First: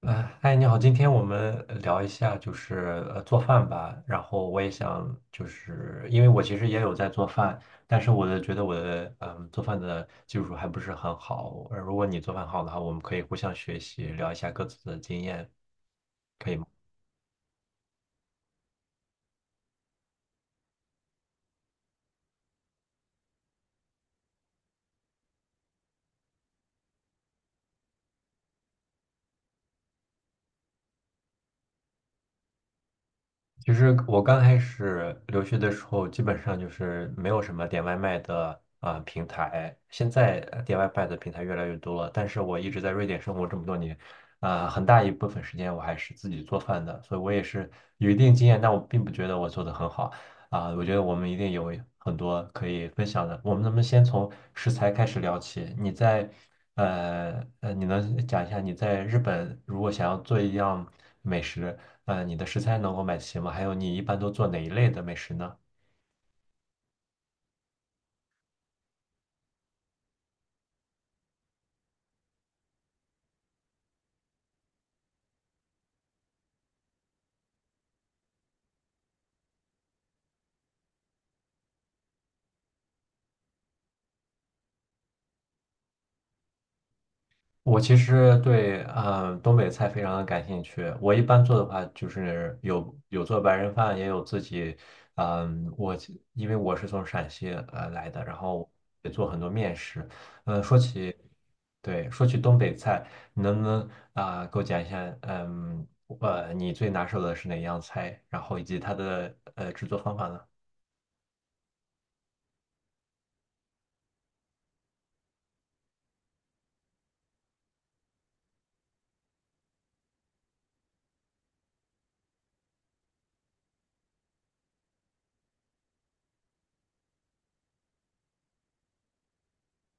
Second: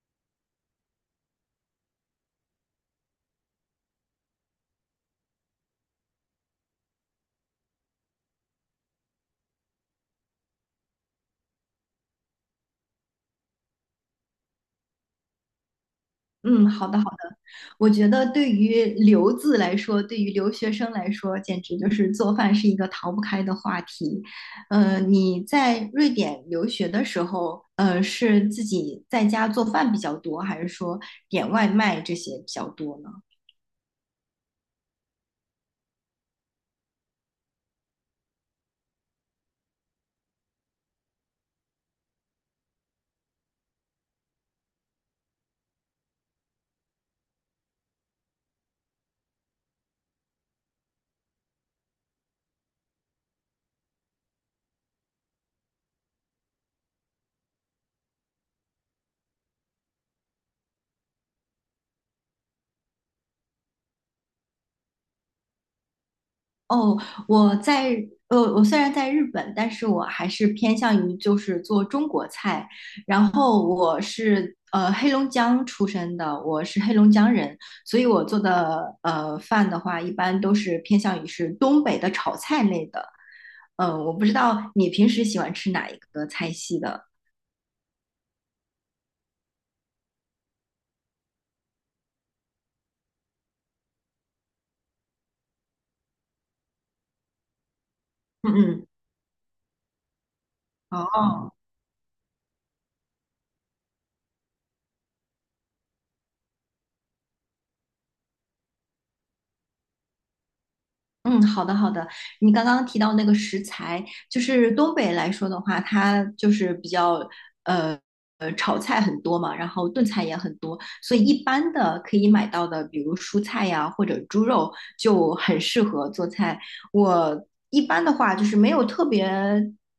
嗨，你好，今天我们聊一下就是做饭吧。然后我也想就是因为我其实也有在做饭，但是觉得我的做饭的技术还不是很好。如果你做饭好的话，我们可以互相学习，聊一下各自的经验。嗯，好的好的。我觉得对于留子来说，对于留学生来说，简直就是做饭是一个逃不开的话题。你在瑞典留学的时候，是自己在家做饭比较多，还是说点外卖这些比较多呢？其实我刚开始留学的时候，基本上就是没有什么点外卖的平台。现在点外卖的平台越来越多了，但是我一直在瑞典生活这么多年，很大一部分时间我还是自己做饭的，所以我也是有一定经验，但我并不觉得我做的很好。我觉得我们一定有很多可以分享的。我们能不能先从食材开始聊起？你能讲一下你在日本如果想要做一样美食？你的食材能够买齐吗？还有你一般都做哪一类的美食呢？哦，我在我虽然在日本，但是我还是偏向于就是做中国菜。然后我是黑龙江出生的，我是黑龙江人，所以我做的饭的话，一般都是偏向于是东北的炒菜类的。嗯、我不知道你平时喜欢吃哪一个菜系的。我其实对，东北菜非常的感兴趣。我一般做的话，就是有做白人饭，也有自己，嗯，我因为我是从陕西来的，然嗯后嗯。也做很多面食。哦。对，说起东北菜，你能不能给我讲一下，你最拿手的是哪样菜，然后以及它的制作方法呢？嗯，好的好的。你刚刚提到那个食材，就是东北来说的话，它就是比较呃炒菜很多嘛，然后炖菜也很多，所以一般的可以买到的，比如蔬菜呀或者猪肉，就很适合做菜。我一般的话就是没有特别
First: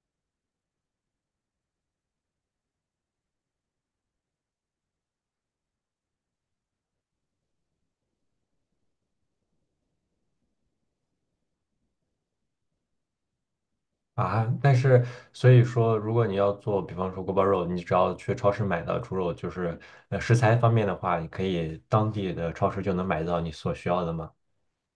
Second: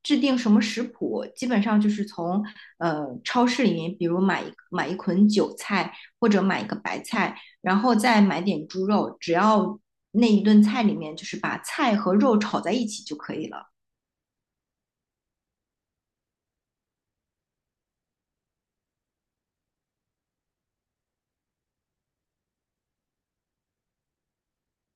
制定什么食谱，基本上就是从超市里面，比如买一捆韭菜或者买一个白菜。然后再买点猪肉，只要那一顿菜里面就是把菜和肉炒在一起就可以了。啊，但是所以说，如果你要做，比方说锅包肉，你只要去超市买到猪肉，就是食材方面的话，你可以当地的超市就能买到你所需要的吗？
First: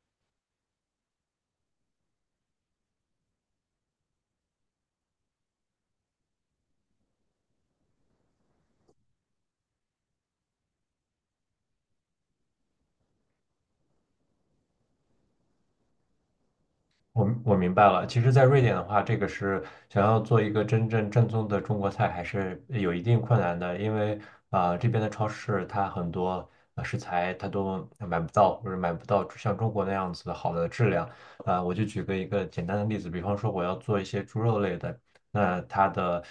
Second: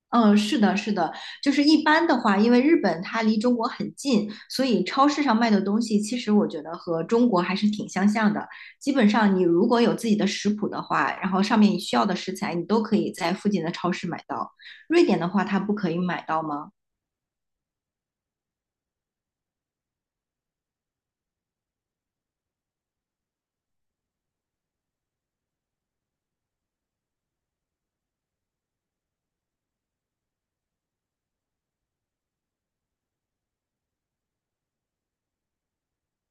嗯，是的，是的，就是一般的话，因为日本它离中国很近，所以超市上卖的东西，其实我觉得和中国还是挺相像的。基本上，你如果有自己的食谱的话，然后上面你需要的食材，你都可以在附近的超市买到。瑞典的话，它不可以买到吗？我明白了，其实，在瑞典的话，这个是想要做一个真正正宗的中国菜，还是有一定困难的，因为这边的超市它很多食材它都买不到，或者买不到像中国那样子好的质量。我就举个一个简单的例子，比方说我要做一些猪肉类的，那它的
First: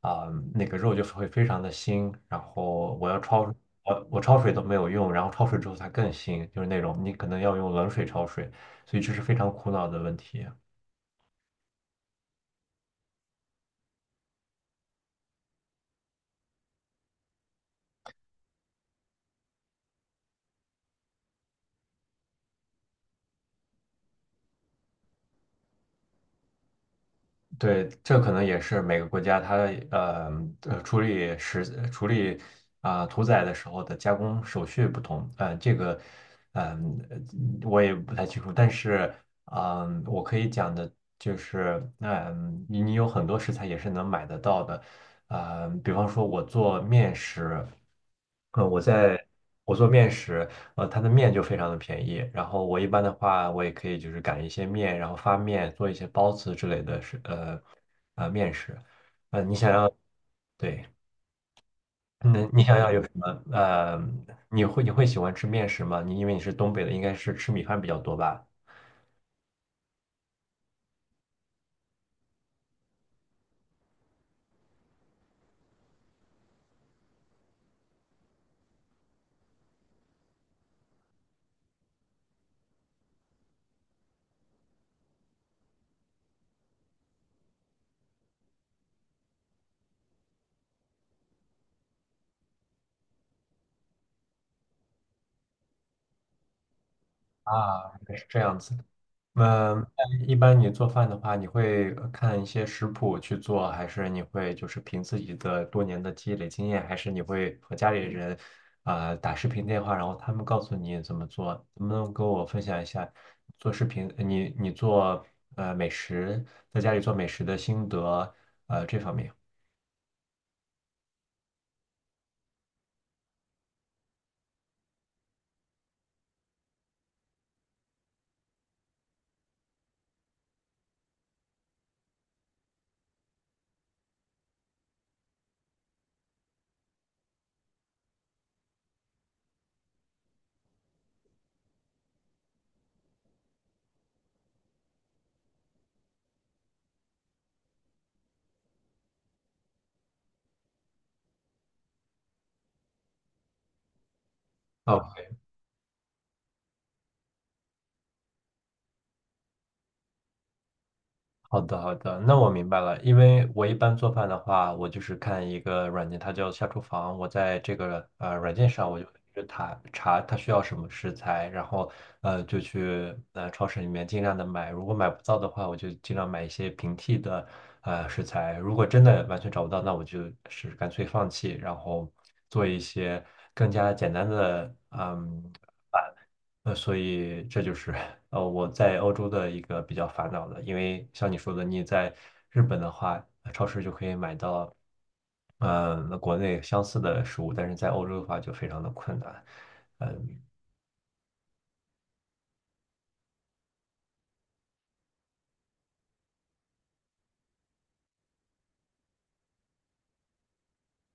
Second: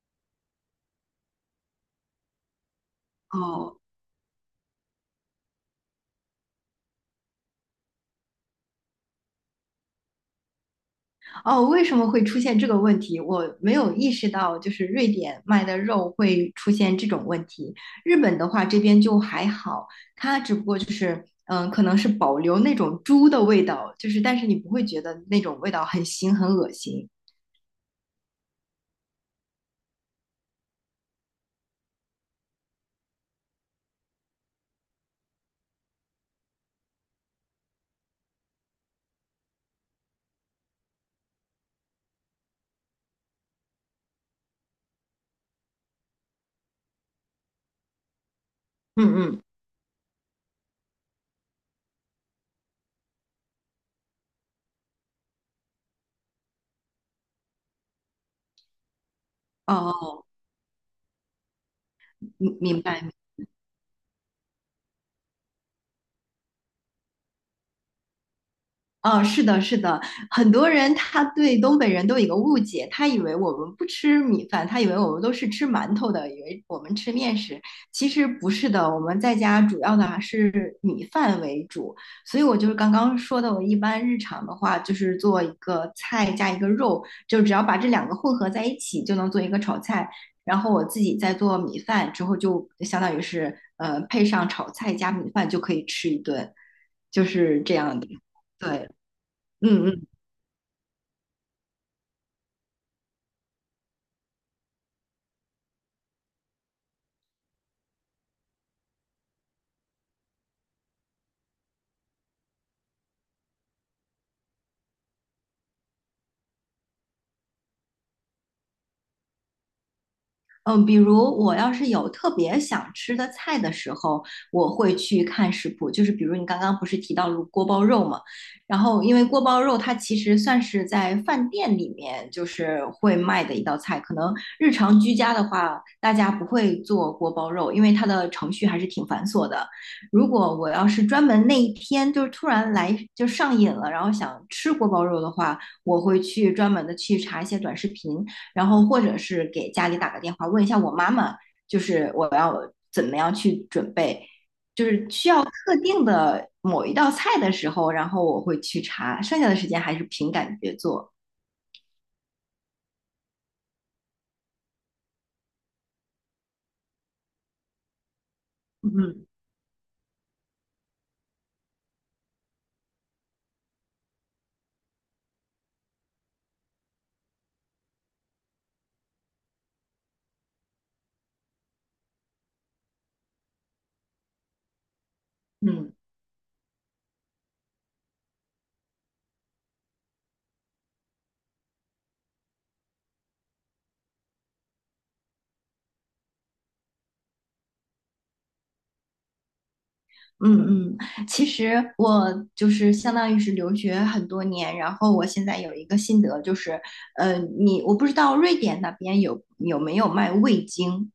啊、那个肉就是会非常的腥，然后我要焯，哦。我焯水都没有用，然后焯水之后它更腥，就是那种你可能要用冷水焯水。所以这是非常苦恼的问题。哦，为什么会出现这个问题？我没有意识到，就是瑞典卖的肉会出现这种问题。日本的话，这边就还好，它只不过就是，嗯，可能是保留那种猪的味道，就是，但是你不会觉得那种味道很腥很恶心。对，这可能也是每个国家它呃呃处理食处理啊、屠宰的时候的加工手续不同，这个嗯、呃我也不太清楚，但是我可以讲的就是，你有很多食材也是能买得到的，比方说我做面食，嗯，我在嗯嗯。我做面食，它的面就非常的便宜。然后我一般的话，我也可以就是擀一些面，然后发面，做一些包子之类的面食。呃，你想要哦，对，那明你想明要有什白。么？呃，你会喜欢吃面食吗？你因为你是东北的，应该是吃米饭比较多吧？哦，是的，是的，很多人他对东北人都有一个误解，他以为我们不吃米饭，他以为我们都是吃馒头的，以为我们吃面食。其实不是的，我们在家主要的还是米饭为主。所以我就是刚刚说的，我一般日常的话就是做一个菜加一个肉，就只要把这两个混合在一起，就能做一个炒菜。然后我自己再做米饭之后，就相当于是配上炒菜加米饭就可以吃一顿，就是这啊，样应的。该是这样子。对，嗯嗯那一般你做饭的话，你会看一些食谱去做，还是你会就是凭自己的多年的积累经验，还是你会和家里人打视频电话，然后他们告诉你怎么做？能不能跟我分享一下做视频，呃你做美食，在家里做美食的心得，这方面？嗯，比如我要是有特别想吃的菜的时候，我会去看食谱。就是比如你刚刚不是提到了锅包肉嘛，然后因为锅包肉它其实算是在饭店里面就是会卖的一道菜，可能日常居家的话，大家不会做锅包肉，因为它的程序还是挺繁琐的。如果我要是专门那一天就是突然来就上瘾了，然后想吃锅包肉的话，我会去专门的去查一些短视频。然后或者是给家里打个电话问一下我妈妈，就是我要怎么样去准备，就是需要特定的某一道菜的时候，然后我会去查，剩下的时间还是凭感觉做。好的，好的，那我明白了。因为我一般做饭的话，我就是看一个软件，它叫下厨房。我在这个软件上，我就嗯去查查它需要什么食材，然后就去超市里面尽量的买。如果买不到的话，我就尽量买一些平替的食材。如果真的完全找不到，那我就是干脆放弃，然后做一些更加简单的。嗯。所以这就是我在欧洲的一个比较烦恼的，因为像你说的，你在日本的话，超市就可以买到，那国内相似的食物，但是在欧洲的话就非常的困难。嗯，嗯嗯，其实我就是相当于是留学很多年，然后我现在有一个心得，就是，你我不知道瑞典那边有没有卖味精。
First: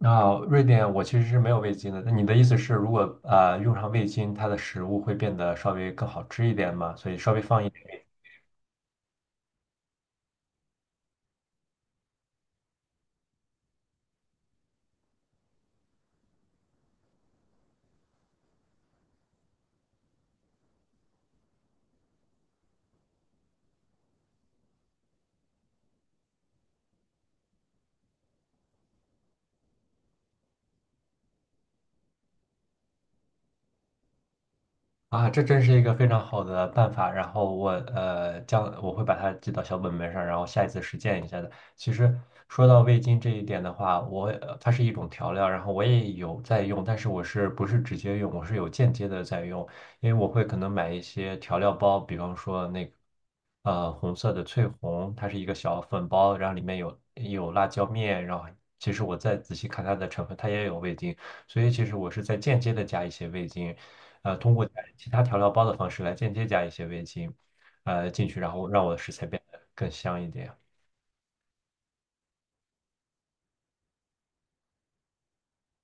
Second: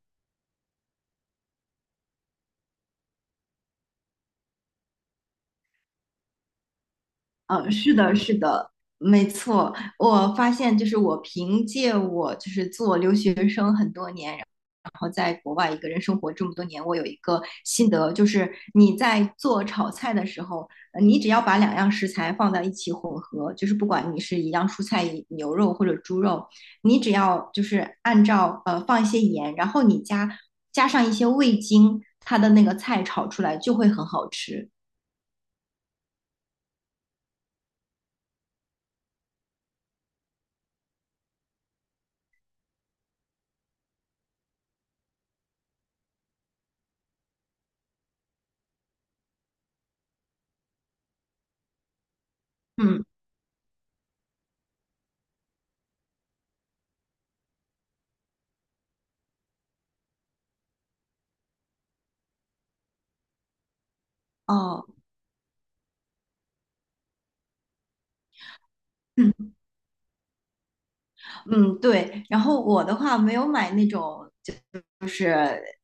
那瑞典我其实是没有味精的。那你的意思是，如果用上味精，它的食物会变得稍微更好吃一点吗？所以稍微放嗯，一。是的，是的，没错。我发现，就是我凭借我就是做留学生很多年，然后在国外一个人生活这么多年，我有一个心得，就是你在做炒菜的时候，你只要把两样食材放在一起混合，就是不管你是一样蔬菜、牛肉或者猪肉，你只要就是按照放一些盐，然后加上一些味精，它的那个菜炒出来就会很好吃。这真是一个非常好的办法。然后我会把它记到小本本上，然后下一次实践一下的。其实说到味精这一点的话，它是一种调料，然后我也有在用，但是我是不是直接用，我是有间接的在用，因为我会可能买一些调料包，比方说那个嗯，红色的翠红，它是一个小粉包，然后里面有辣椒面，然后其实我再仔细看它的成分，它也有味精。所以其实我是在间接的加一些味精，通过加哦。其他调料包的方式来间接加一些味精，进去，然后让我的食材变得更香一点。嗯，对。然后我的话没有买那种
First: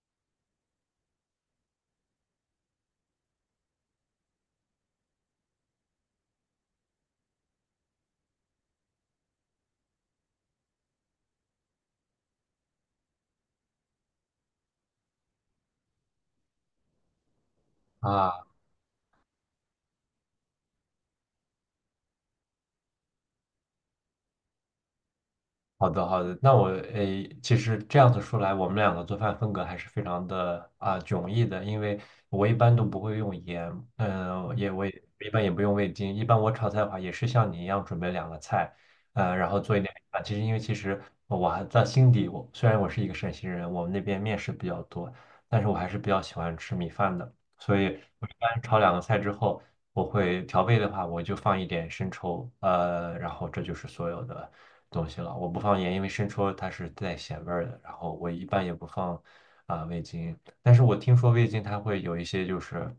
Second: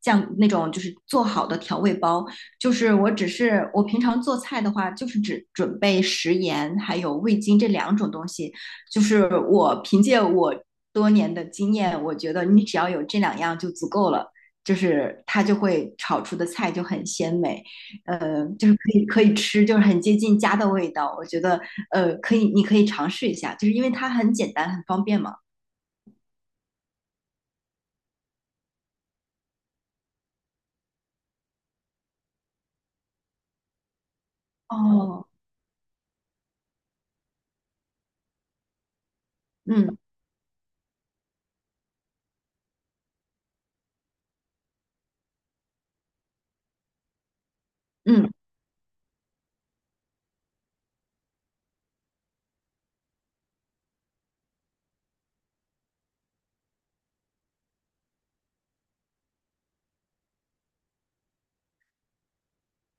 酱，那种就是做好的调味包，就是我只是我平常做菜的话，就是只准备食盐还有味精这两种东西。就是我凭借我多年的经验，我觉得你只要有这两样就足够了，就是它就会炒出的菜就很鲜美，啊。就是可以吃，就是很接近家的味道。我觉得可以，你可以尝试一下，就是因为它很简单很方便嘛。好的，好的。那我诶，其实这样子说来，我们两个做饭风格还是非常的迥异的，因为我一般都不会用盐，我也哦，一般也不用味精，一般我炒菜的话也是像你一样准备两个菜，然后做一点嗯。啊。其实我还在心底，我虽然我是一个陕西人，我们那边面食比较多，但是我还是比较喜欢吃米饭的，所以我一嗯，般炒两个菜之后，我会调味的话，我就放一点生抽，然后这就是所有的东西了。我不放盐，因为生抽它是带咸味儿的。然后我一般也不放味精，但是我听说味精它会有一些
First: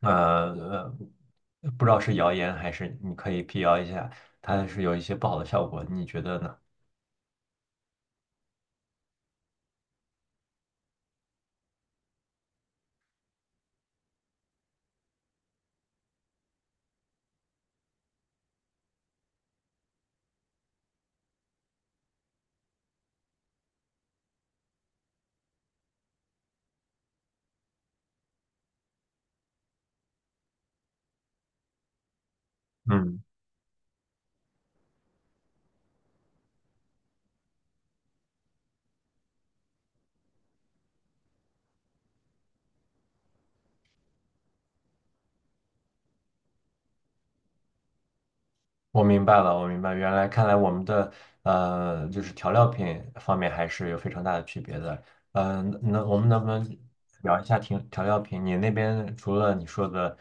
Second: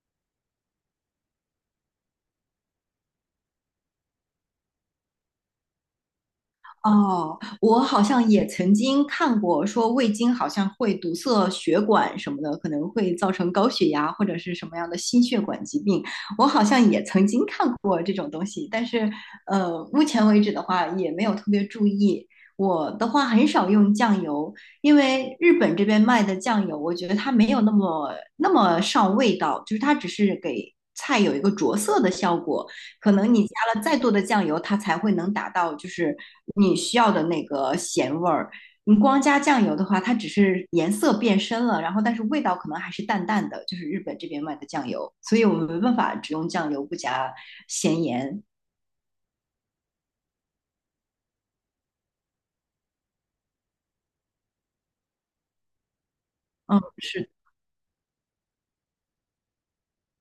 呃呃，不知道是谣言还是你可以辟谣一下，它是有一些不好的效果，你觉得呢？哦，我好像也曾经看过，说味精好像会堵塞血管什么的，可能会造成高血压或者是什么样的心血管疾病。我好像也曾经看过这种东西，但是目前为止的话也没有特别注意。我的话很少用酱油，因为日本这边卖的酱油，我觉得它没有那么上味道，就是它只是给菜有一个着色的效果。可嗯。能你加了再多的酱油，它才会能达到就是你需要的那个咸味儿。你光加酱油的话，它只是颜色变深了，然后但是味道可能还是淡淡的，就是日本这边卖的酱油，所以我们没办法只用酱油不加咸盐。我明白了，我明白，原来看来我们的就是调料品方面还是有非常大的区别的。那我们能不能嗯，是聊一下调料品？你那边除了你说的，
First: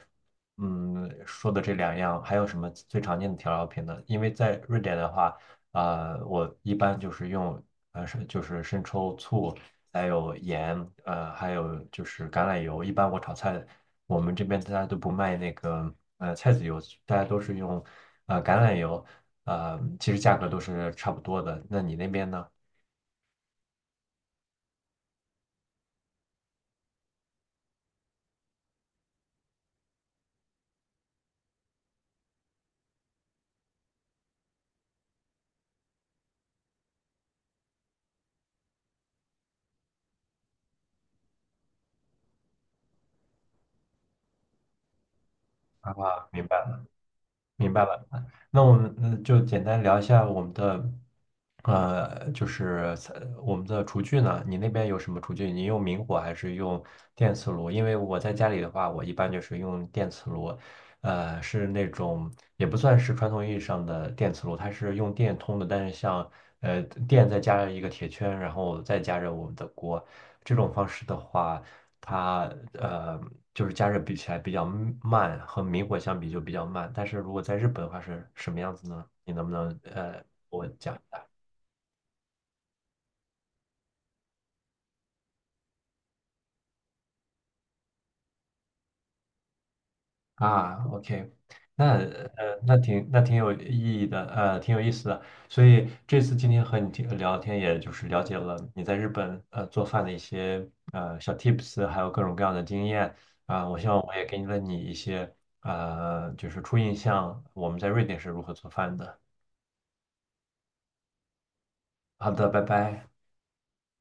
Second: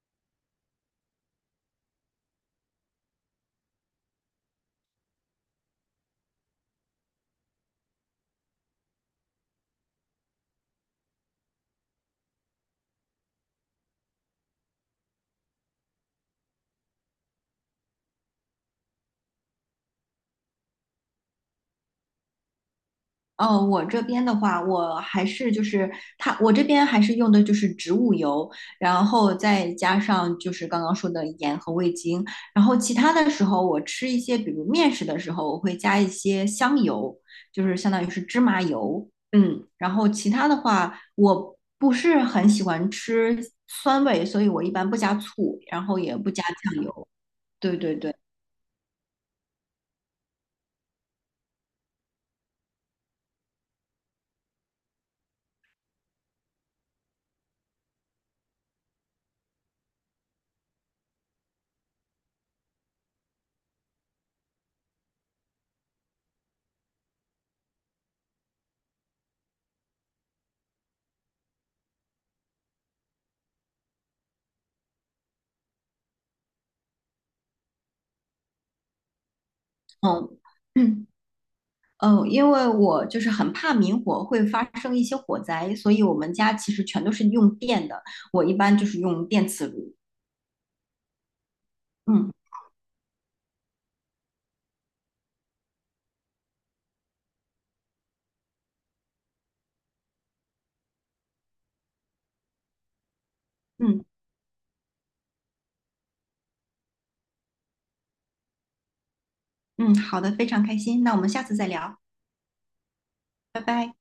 说的这两样，还有什么最常见的调料品呢？因为在瑞典的话，我一般就是用就是生抽、醋，还有盐，还有就是橄榄油。一般我炒菜，我们这边大家都不卖那个菜籽油，大家都是用橄榄油，其实价格都是差不多的。那你那边呢？哦，我这边的话，我还是就是它，我这边还是用的就是植物油，然后再加上就是刚刚说的盐和味精，然后其他的时候我吃一些，比如面食的时候，我会加一些香油，就是相当于是芝麻油，嗯，然后其他的话，我不是很喜欢吃酸味，所以我一般不加醋，然啊，后也不加明白酱了，油，明对白对了。对，那我们就简单聊一下我们的，就是我们的厨具呢，你那边有什么厨具？你用明火还是用电磁炉？因为我在家里的话，我一般就是用电磁炉，是那种也不算是传统意义上的电磁炉，它是用电通的，但是像呃电再加上一个铁圈，然后再加热我们的锅，这种方式的话。它呃就是加热比起来比较慢，和明火相比就比较慢。但是如果在日本的话是什么样子呢？你能不能给嗯，我讲一 嗯。下嗯，因为我就是很怕明火会发生一些火灾，所以我们家其实全都是用电的。我一般就是用电磁炉。OK，那嗯呃那挺那挺有意义的，挺有意思的。所以这次今天和你听聊天，也就是了解了你在日本做饭的一些小 tips，还有各种各样的经验。我希望嗯我也给了你一些初印象，我们在瑞典是如何做饭的。嗯，好的，非常开心。那我们下次再聊，好的，拜拜。拜拜。